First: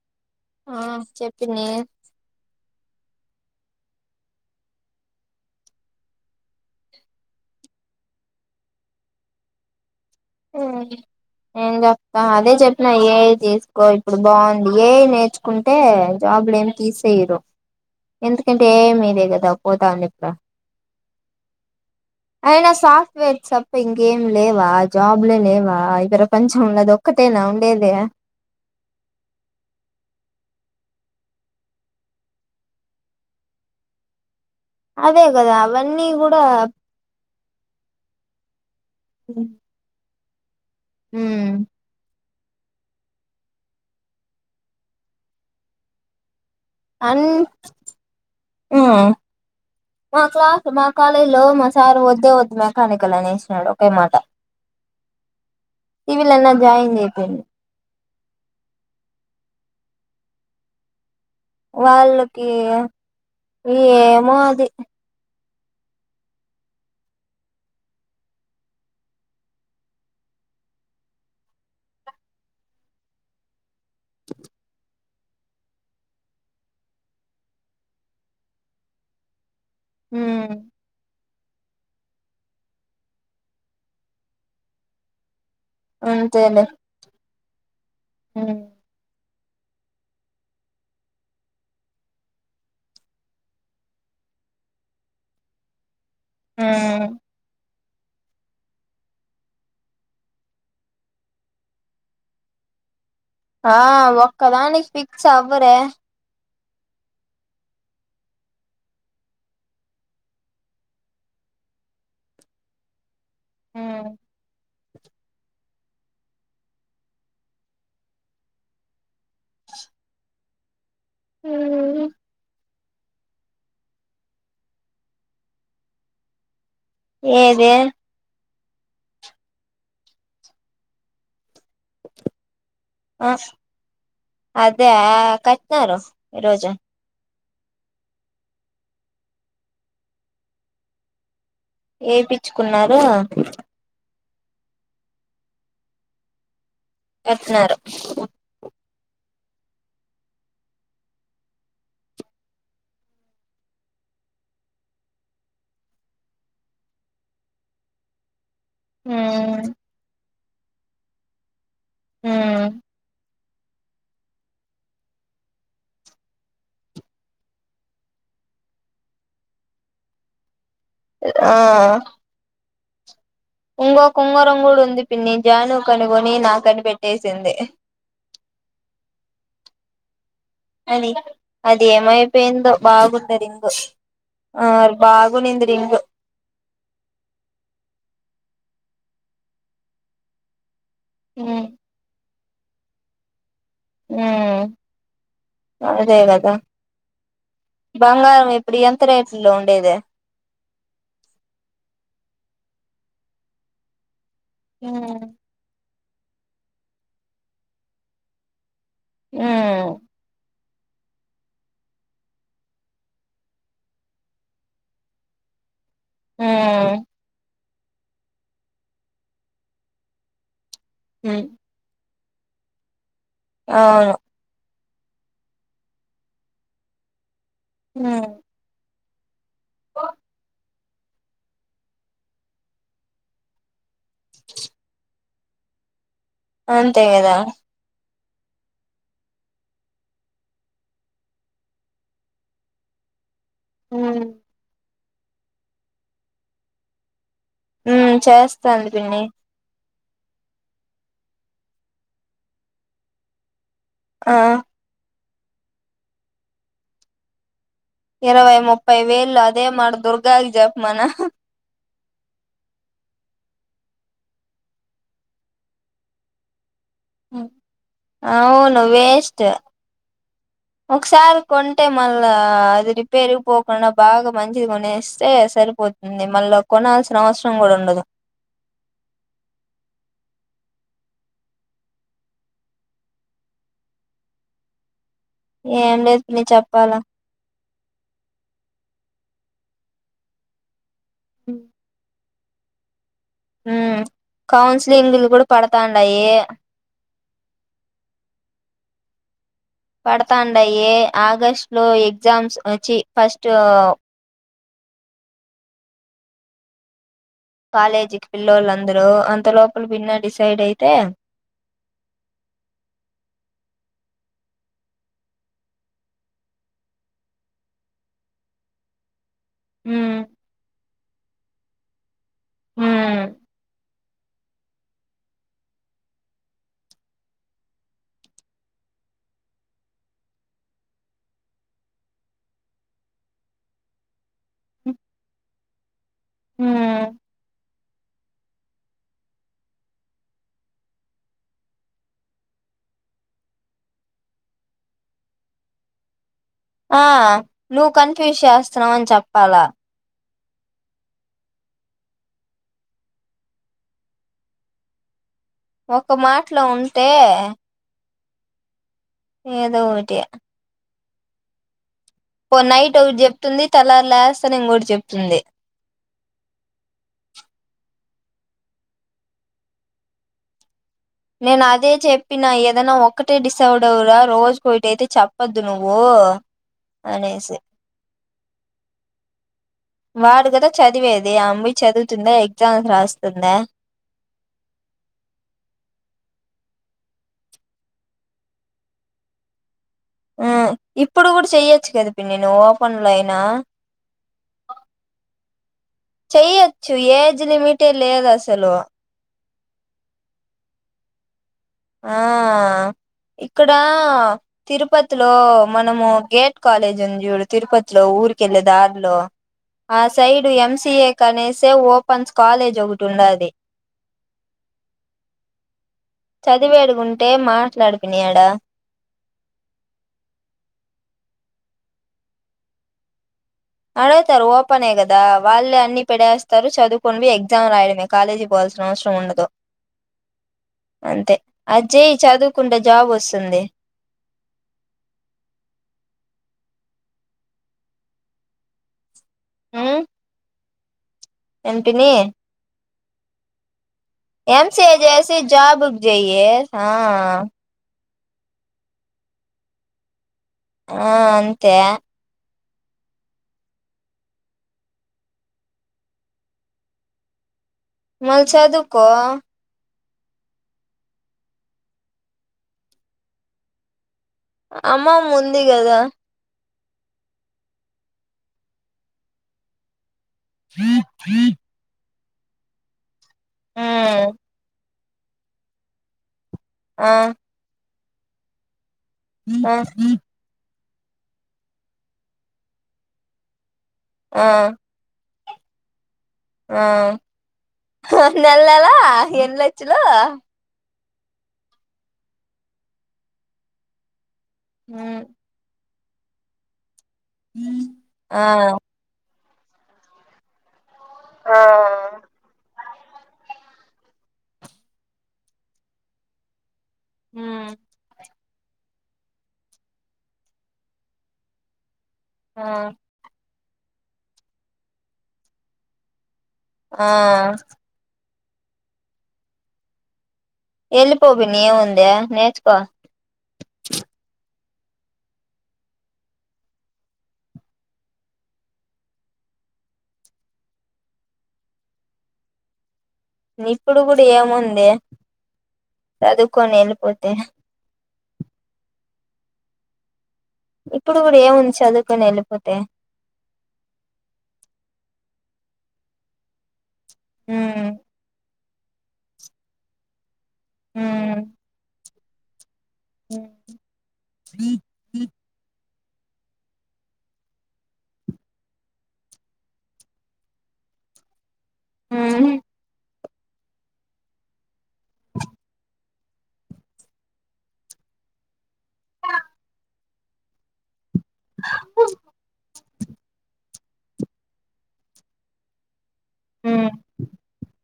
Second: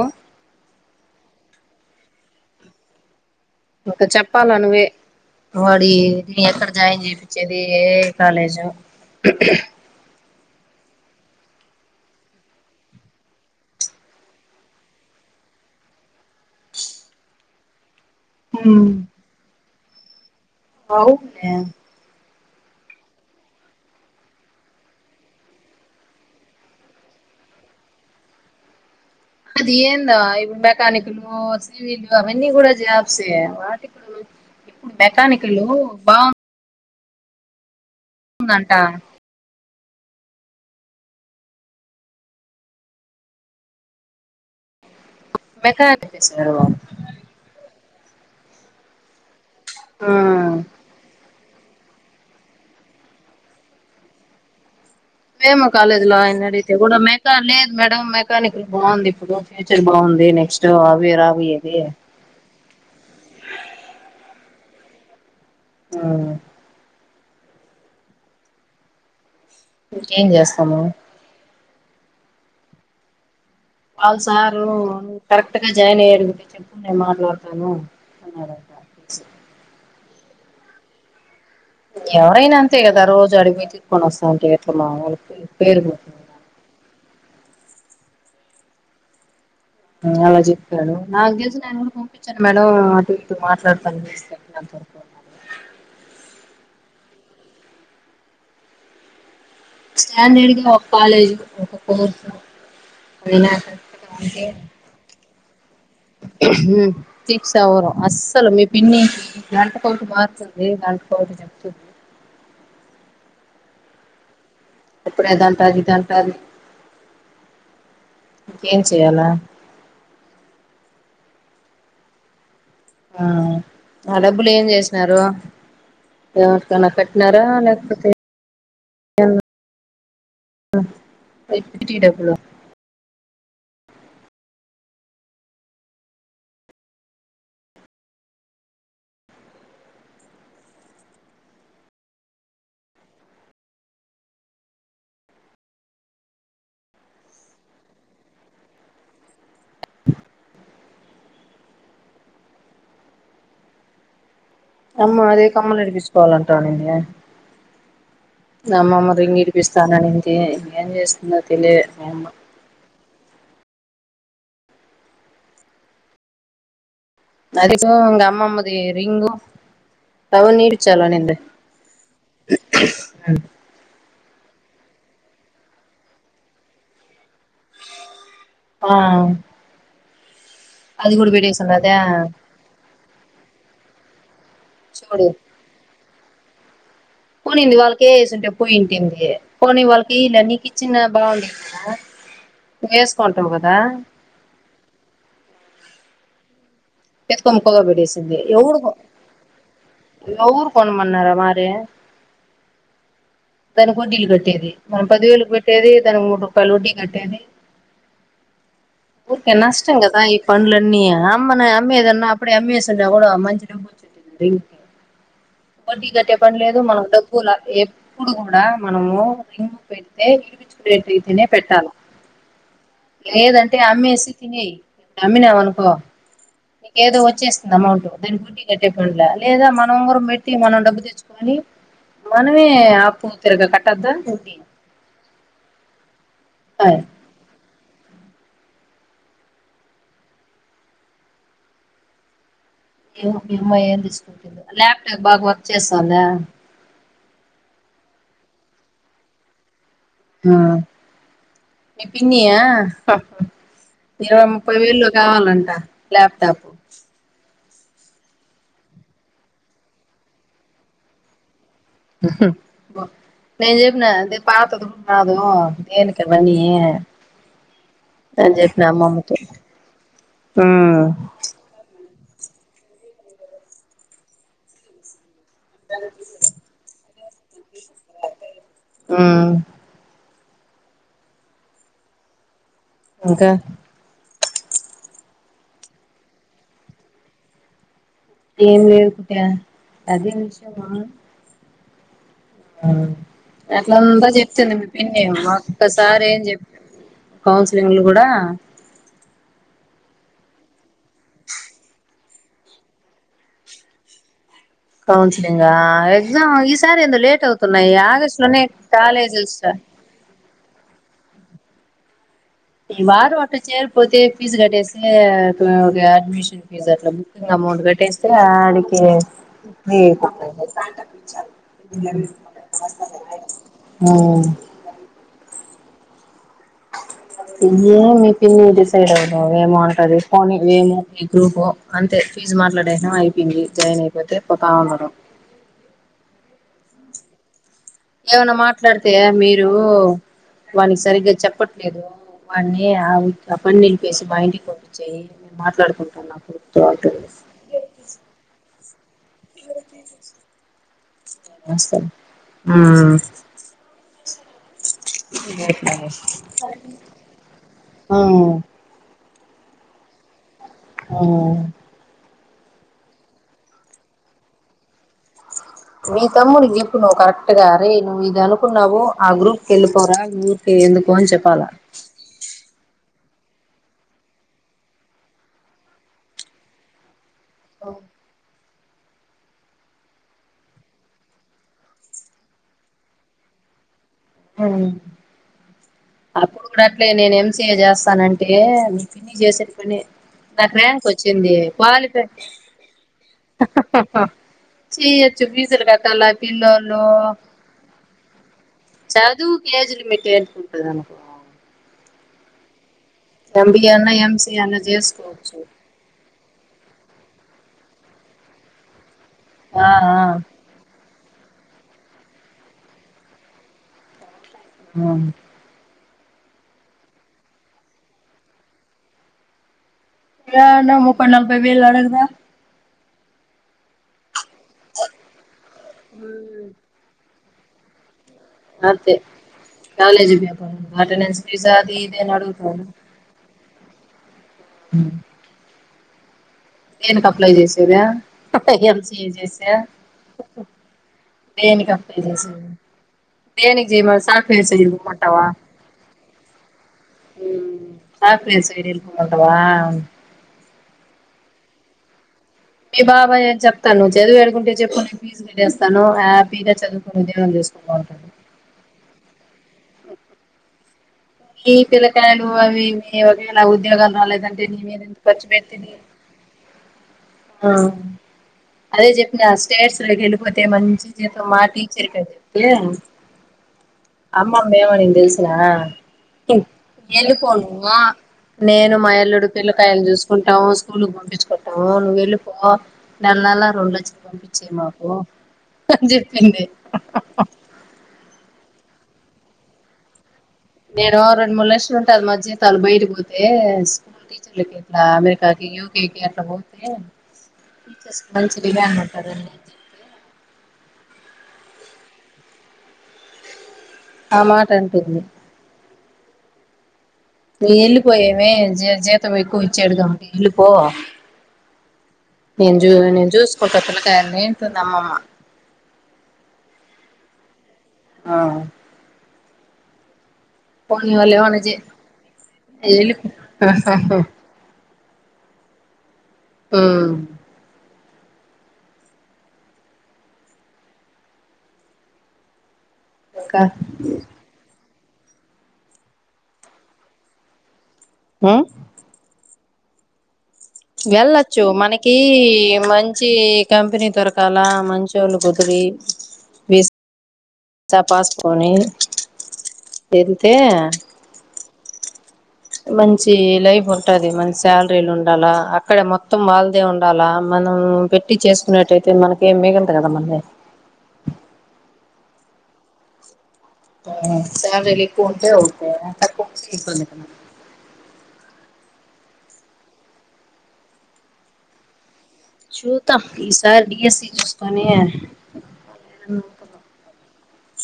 ఒ ఆ చెప్ పిన్ని ఇంక చెప్పాల నువ్వే వాడిని ఎక్కడ జాయిన్ చేపిచ్చేది ఏ కాలేజు మ్ ఏం చెప్తా అదే చెప్పిన ఏ ఐ తీసుకో ఇప్పుడు బాగుంది ఏ ఐ నేర్చ్ కుంటే జాబ్ లేమి తీసేయరు ఎందుకంటే ఏఐ మీదే కదా పోతాంది ఇప్పుడు అవు మే అయినా సాఫ్ట్వేర్ తప్ప ఇంకేం లేవా జాబ్లే లేవా ఈ ప్రపంచం లో అదొక్ ఒక్కతేనా ఉండేది అది ఏందో ఇప్పుడు మెకనిక్లు ఓసి ఇవి అవన్ని కూడా జాబ్ సే వాటికూ ఇప్పుడు అదే కదా మెకానికలేవు అవన్నీ బావు కూడా ఉందంట ఉమ్ ఉమ్ మెకానిక్ ఇసరు అన్ వ్మ్ ఆ మా క్లాస్ మా కాలేజ్ లో మా సార్ వద్దే వద్దు మెకానికల్ అనేసినాడు ఒకే మాట ఫేమ కాలేజ్ సివిల్ లోయన్ని అన్నా అడిగితే జాయిన్ కూడా మెకా చేపియండి లేదు మేడం మే కానిక్ కులు బాగుంది ఇప్పుడు ఫ్యూచర్ బాగుంది నెక్స్ట్ అవీరావి వాళ్ళకి ఈ ఏమో అది ఆ ఇంకేం జేస్తమూ వాళ్ళ సారు కరెక్ట్ గా జాయిన్ అయ్యడిగు చెప్పు నేను మాట్లాడతాను అన్నాడు హ్మ్ ఎవరైనా అంతే గదా రోజు అడికి వొయి తీసుకొని వస్తాంటే [unintelligible] మావులికే పేరు అంతేలే వ్మ్ అలా చెప్పాడు నాకు తెలిసి నాయిన కూడా పంపించాను మేడం అటు ఇటు మాట్లాడుతానికి [unintelligible] వ్మ్ స్టాండర్డ్ గా ఒక కాలేజ్ ఒక కోర్సు అయినా ఆ కరెక్ట్ గా ఒక్కదానికి ఫిక్స్ అవ్వరే వ్మ్ ఫీక్సవ్వర్ అస్సలు మీ పిన్ని గంటకోటి మారుతుంది గంటకోటి చెప్తుంది హ్మ్ ఇప్పుడే అదంటంది ఇదంటాది ఇంకేం చేయాలా ఆ డబ్బులు ఏం చేసినారు ఎవరికన్నా కట్టినారా ఏది లేకపోతే ఎన్ [inaudible] [inaudible] డబ్బులు ఆస్ అదా కట్నారు ఈరోజు ఏ పిచ్చుకున్నారు ఎత్తినారు తమ్మా అదే కమ్మలు ఇడిపించుకోవాలంటానేది నమ్మమ్మ ఉమ్ రింగిడిపిస్తానంది ఇంకేం జేస్తుందో తెలియదు అమ్మ ఆ అదిగో ఇంగ అమ్మమ్మది రింగు అవనీటిచాలనుండే ఆ ఇంగొ కుంగరొంగం కూడా ఉంది పిన్ని జాను కు అని కొని నాకనిపెట్టేసింది. ఆ అని అది కూడా అది పెట్టేసున్నదా ఏమైపేయిందో బాగుంది రింగు ఆ చూడు బాగు నింది రింగు కొనింది వాళ్ళకే వేసింటే పోయింటింది కొని వాళ్ళకే ఇలా నీకు ఇచ్చిన బావుంటది ఉమ్ కదా నువేసుకుంటావు కదా ఉ అదే కదా ఎత్తుకొని పోగా బంగారం ఇప్పుడు ఎంత రేట్లో ఉండేదే ఎవురు కొనమన్నారే మరి దానికి వడ్డీలు కట్టేది మనం హ్మ్ పదివేలకి పెట్టి కట్టేది దానికి మూడు రూపాయలు ఒడ్డి కట్టేది ఊరిక హ్మ్ నష్టం కదా ఎ పంలేన్న అమ్మనే అమ్మయదన్నా అప్పుడే అమ్మయేసున్న కూడా మంచి [unintelligible] ఒడ్టి గట్టే పని లేదు మనకు డబ్బులకు ఏప్ ఇప్పుడు కూడా మనము రింగు పెడితే విడిపించుకునేది అయితేనే హ్మ్ పెట్టాలా లేదంటే అవును అమ్మెసి తినేయ్ ఇ అమ్మినావు అనుకో నీకేదో వచ్చేస్ అమౌంట్ హ్మ్ దానికి వడ్డీ కట్టపుల లేదా మనం ఉంగరం పెట్టి మనం డబ్బు తెచ్చుకొని మనమే ఆపో తిరుగ కట్టద్దు అంతే కదా ఏమో మీ అమ్మాయి ఏం హ్మ్ తేటచుకుంటుందో ల్యాప్టాప్ బాగా వర్క్ చేస్తుందా. ఉమ్ చేస్తాంది పిన్ని ఆ మీ పిన్ని ఆ హహ ఆ ఇరవై ముప్పై వేలో కావాలంట లాప్టాప్ ఇరవై ముప్పై వేలు అదే మది దుర్గది జప్మానా బ నేను జపిన అద పాతదు కూడా కాదు దేనికి కని అవును వేస్ట్ ఉమ్ ఒకసారి కోన్ టే మళ్ళా అది రిపేర్ పోకుండా బాగా మంచిది కొనేస్తే సరి పోతుంది మళ్ళా కొనల్సిన అవసరం కూడా ఉండదు ఊ ఇంకా ఏం లేదు పిన్ని చెప్పాలా ఏం లేదు కుట్టే అదే విషయమా ఉ అట్లాంతా చెప్పింది మీపిన్ని కౌన్సిలింగ్లు కూడా మాకు ఒక్కసారి పడతాండాయి ఏం చెప్ కౌన్సిలింగ్ లు కూడా పడతాండయి ఆగస్ట్ లో ఎగ్జామ్స్ అ చి ఫస్ట్ ఊ కౌన్సిలింగా ఎగ్జామ్ ఈసారి ఏందో లేట్ అవుతు కాలేజీకి పిల్లోళ్ళు అందరూ అంత స్టా లోపల భిన్న డిసైడ్ అయితే ఈ వారం ఒకటి చేరిపోతే ఫీజ్ కట్టేసి అ ఒ గా అడ్మిషన్ ఫీజు అట్లా బుకింగ్ అమౌంట్ కట్టేస్తే ఆడికి హ్మ్ హ్మ్ ఆ ఏమీ మీ పిన్ని డిసైడ్ అవుతాది ఏమో అంటది పోనీ ఏమో ఏ గ్రూపో అంతే ఫీజ్ మాట్లాడేసాం అయిపోయింది జాయిన్ అయిపోతే పోతా ఉన్నారు ఆ ఏమన్నా మాట్లాడితే మీరు వానికి సరిగ్గా చెప్పట్లేదు వాని ఆగు అక్కనె నిలిపేసి బయటకి పంపించేయ్ మేము మాట్లాడుకుంటాం అప్పుడు ఆ నువ్వు కన్ఫ్యూజ్ చేస్తున్నావ్ అని చెప్పాలా నమస్తే ఊ ఇగ ఒక మాట్లో ఉంటే ఆవ్ ఏదోవోటి ఆ పో నైట్ ఒకటి చెప్తుంది తెల్లారి లేస్తానే ఇంకోటి చెప్తుంది మీ తమ్ముడి చెప్పు నువ్వు కరెక్ట్ గా రేయ్ నువ్వు ఇది అనుకున్నావు ఆ గ్రూప్ కి ఎళ్ళిపోరా మీ పి ఎందుకో అని నేను చెప్పాలా అదే చె ప్పినా ఏదన్నా ఒక్కటే డిసౌడ్ అవ్వురా రోజుకు ఓటి అయితే చెప్పద్దు నువ్వు అనేసి ఓ వాడు కదా చదివేది ఆ ఆమె పొయ్యి చదువుతుందా ఎగ్జామ్స్ రాస్తుందా అవును అప్పుడు కూడా అట్లే నేను ఎం సీ ఏ చేస్తానంటే మీ పిన్ని చేసిన పని ఆ నాకు ర్యాంక్ వచ్చింది క్వాలిఫై కొన్లై హహహ సి హెచ్చు ఫీజులు కట్టాల చెయ్యొచ్చు పిళ్ళోళ్ళు ఏజ్ లిమిటే లేదు అసలు చదువుకు ఏజ్ లిమిటు ఏంటికి ఉంటుంది అనుకో ఆ ఇక్కడ ఎంబిఏ అన్నా ఎంసిఏ అన్నా తిరుపతిలో చేసుకోవచ్చు మ మనము గేట్ కాలేజ్ ఉంది చూడు తిరుపతిలో ఊరికి ఎళ్ళే దారిలో ఆ సైడు ఎం సీ ఏ కనేసే ఓపెన్స్ కాలేజ్ ఒకటి ఉండాది ఆ చదివేడుగుంటే మాట్లాడు పిన్ని ఆడ యాడనా ముప్పై నలభై వేలు అడగదా అడగుతారు ఓపెనే కదా వాళ్లే అన్నీ పెడేస్తారు చదువుకోని పోయి ఎగ్జామ్ రాయడమే కాలేజీకి పోవాల్సిన అవసరం అంతే ఉండదు కాలేజ్ పేపర్ అంతే అటెండెన్స్ ఫీజు అది చెయ్ ఇది అని చదువుకుంటే అడుగుతారు జాబ్ వస్తుంది హూ దేనికి అప్లై చేసేదా ఎం సి ఏ చేసి ఉమ్ దేనికి ఎంపిని అప్లై చేసేది దేనికి చెయ్ మాస్ ఎం సి ఏ జేసి జాబుకు చెయ్యి ఆ సాఫ్ట్వేర్ సైడ్ ఎళ్ళిపోమంటవా ఆ అంతే మీ బాబాయ్ ఎం చెప్తాడు నువ్ చదువేడుగుంటే చెప్పు నేను ఫీ ఫీస్ కటేస్తాను హ్యాపీ గా చదువుకోని ఉద్యోగం చేసు [inaudible] మల్లి చదువుకో ఈ పిల్లకాయలు అవి ఇవి ఒకేలాగా ఉద్యోగాలు రాలేదంటే నీమీద ఎంత అమ్మమ్మ ఖర్చు ఉంది పెడ్తిని కదా ఆ అదే చెప్పినా స్టేట్స్ లోకి ఎళ్ళిపోతే మంచి జీతం ఉమ్ మా టీచర్ కి అయితే తే అమ్మమ్మ ఏం అనింది తెలుసునా ఆ ఆ ఎళ్ళిపో నువ్వు నేను మా అల్లుడు పిల్లకాయలు చూసు కుంటాము స్కూలుకు పంపిచ్చుకుంటాము నువ్వు ఎళ్ళిపో నెల నెలా రెండు లచ్చలు ఆ పంపిచ్చేయి మా ఓ అని చెప్పింది హొ నెల నెలా ఎన్ని లచ్చలు నేను రెండు మూడు లక్షలు ఉంటాది మా జీతాలు బయట పోతే స్కూల్ టీచర్లకి ఇట్లా అనే కాకి యూ కే కి అట్లా పోతే టీచర్స్ కి ఆ ఆ మంచి డిమాండ్ ఉంటాదని ఆ ఆ మాట అంటుంది ఉమ్ ఇగ వెళ్లిపోయామే జ జీతం ఎక్కువ ఇచ్చెట్టుగుంటే ఎల్లిపో ఆ నేను జు నేను జస్కుంటా అంటుంది పిల్లకాయల్ని అంటుంది అమ్మమ్మ ఆ ఆ పోనీ వెళ్ళిపో వాళ్లేమన్న పిన్ని జీ ఏముంది నేర్చుకో ఎల్లిపో మ్మ్ ఇంకా ఇప్పుడు కూడా ఏముందే చదువుకొని వెళ్ళిపోతే మ్మ్ ఇప్పుడు కూడా వెళ్ళచ్చు ఏముంది మనకి చదువుకొని వెళ్ళిపోతే మంచి కంపెనీ దొరకాల మంచోళ్లు కుదిరి ఉమ్ [inaudible] కోనీ వెళ్తే మ్మ్ మంచి లైఫ్ ఉంటది మంచి సాల రీలు ఉండాలా అక్కడ మొత్తం వాళ్ళదే ఉండాలా మనం పెట్టి చేసుకున్నట్యితే మనకి ఏం మిగలదు కదా మళ్ళీ హ ఆ సాలరీ లు ఎక్కువ ఉంటే ఓకే లేకపోతే ఇబ్బంది అయితది నాకి అ చూద్దాం ఈసా సారికి డి ఎస్ సి చూసుకొని మ్మ్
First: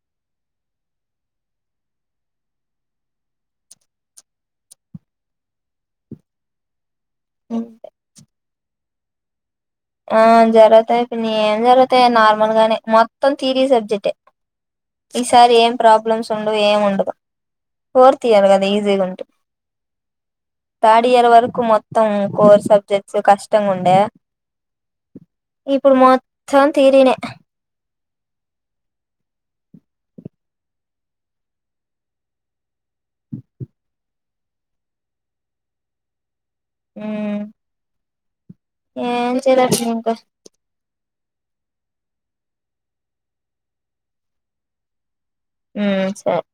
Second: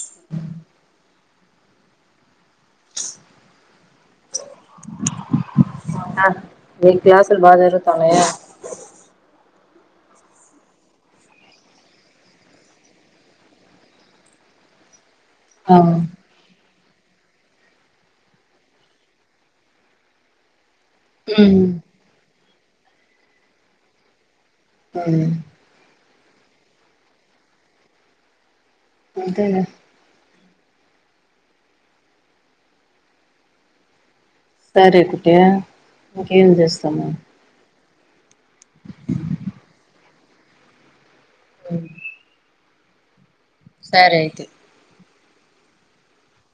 మీ క్లాసులు బాగా జరుగుతన్నాయా ఆ జరుగుతాయి పిన్ని ఏం జరుగుతాయి నార్మల్ గానే మొత్తం తిరీ సబ్జెక్టే ఈసారి ఏం ప్రాబ్లమ్స్ ఉండవు ఏం ఉండదు ఫోర్త్ ఇయర్ కదా ఈజీగా ఉంటు థర్డ్ ఇయర్ వరకు మొత్తం కోర్ సబ్జెక్ట్స్ కష్టంగా ఉండే మ్మ్ ఇప్పుడు మొత్తం తీరినే అంతేలే సరే కుట్టి ఇంకేం చేస్తాము ఏం చెయ్యలేం ఇంకా మ్మ్ సరే అయితే మ్మ్ సర్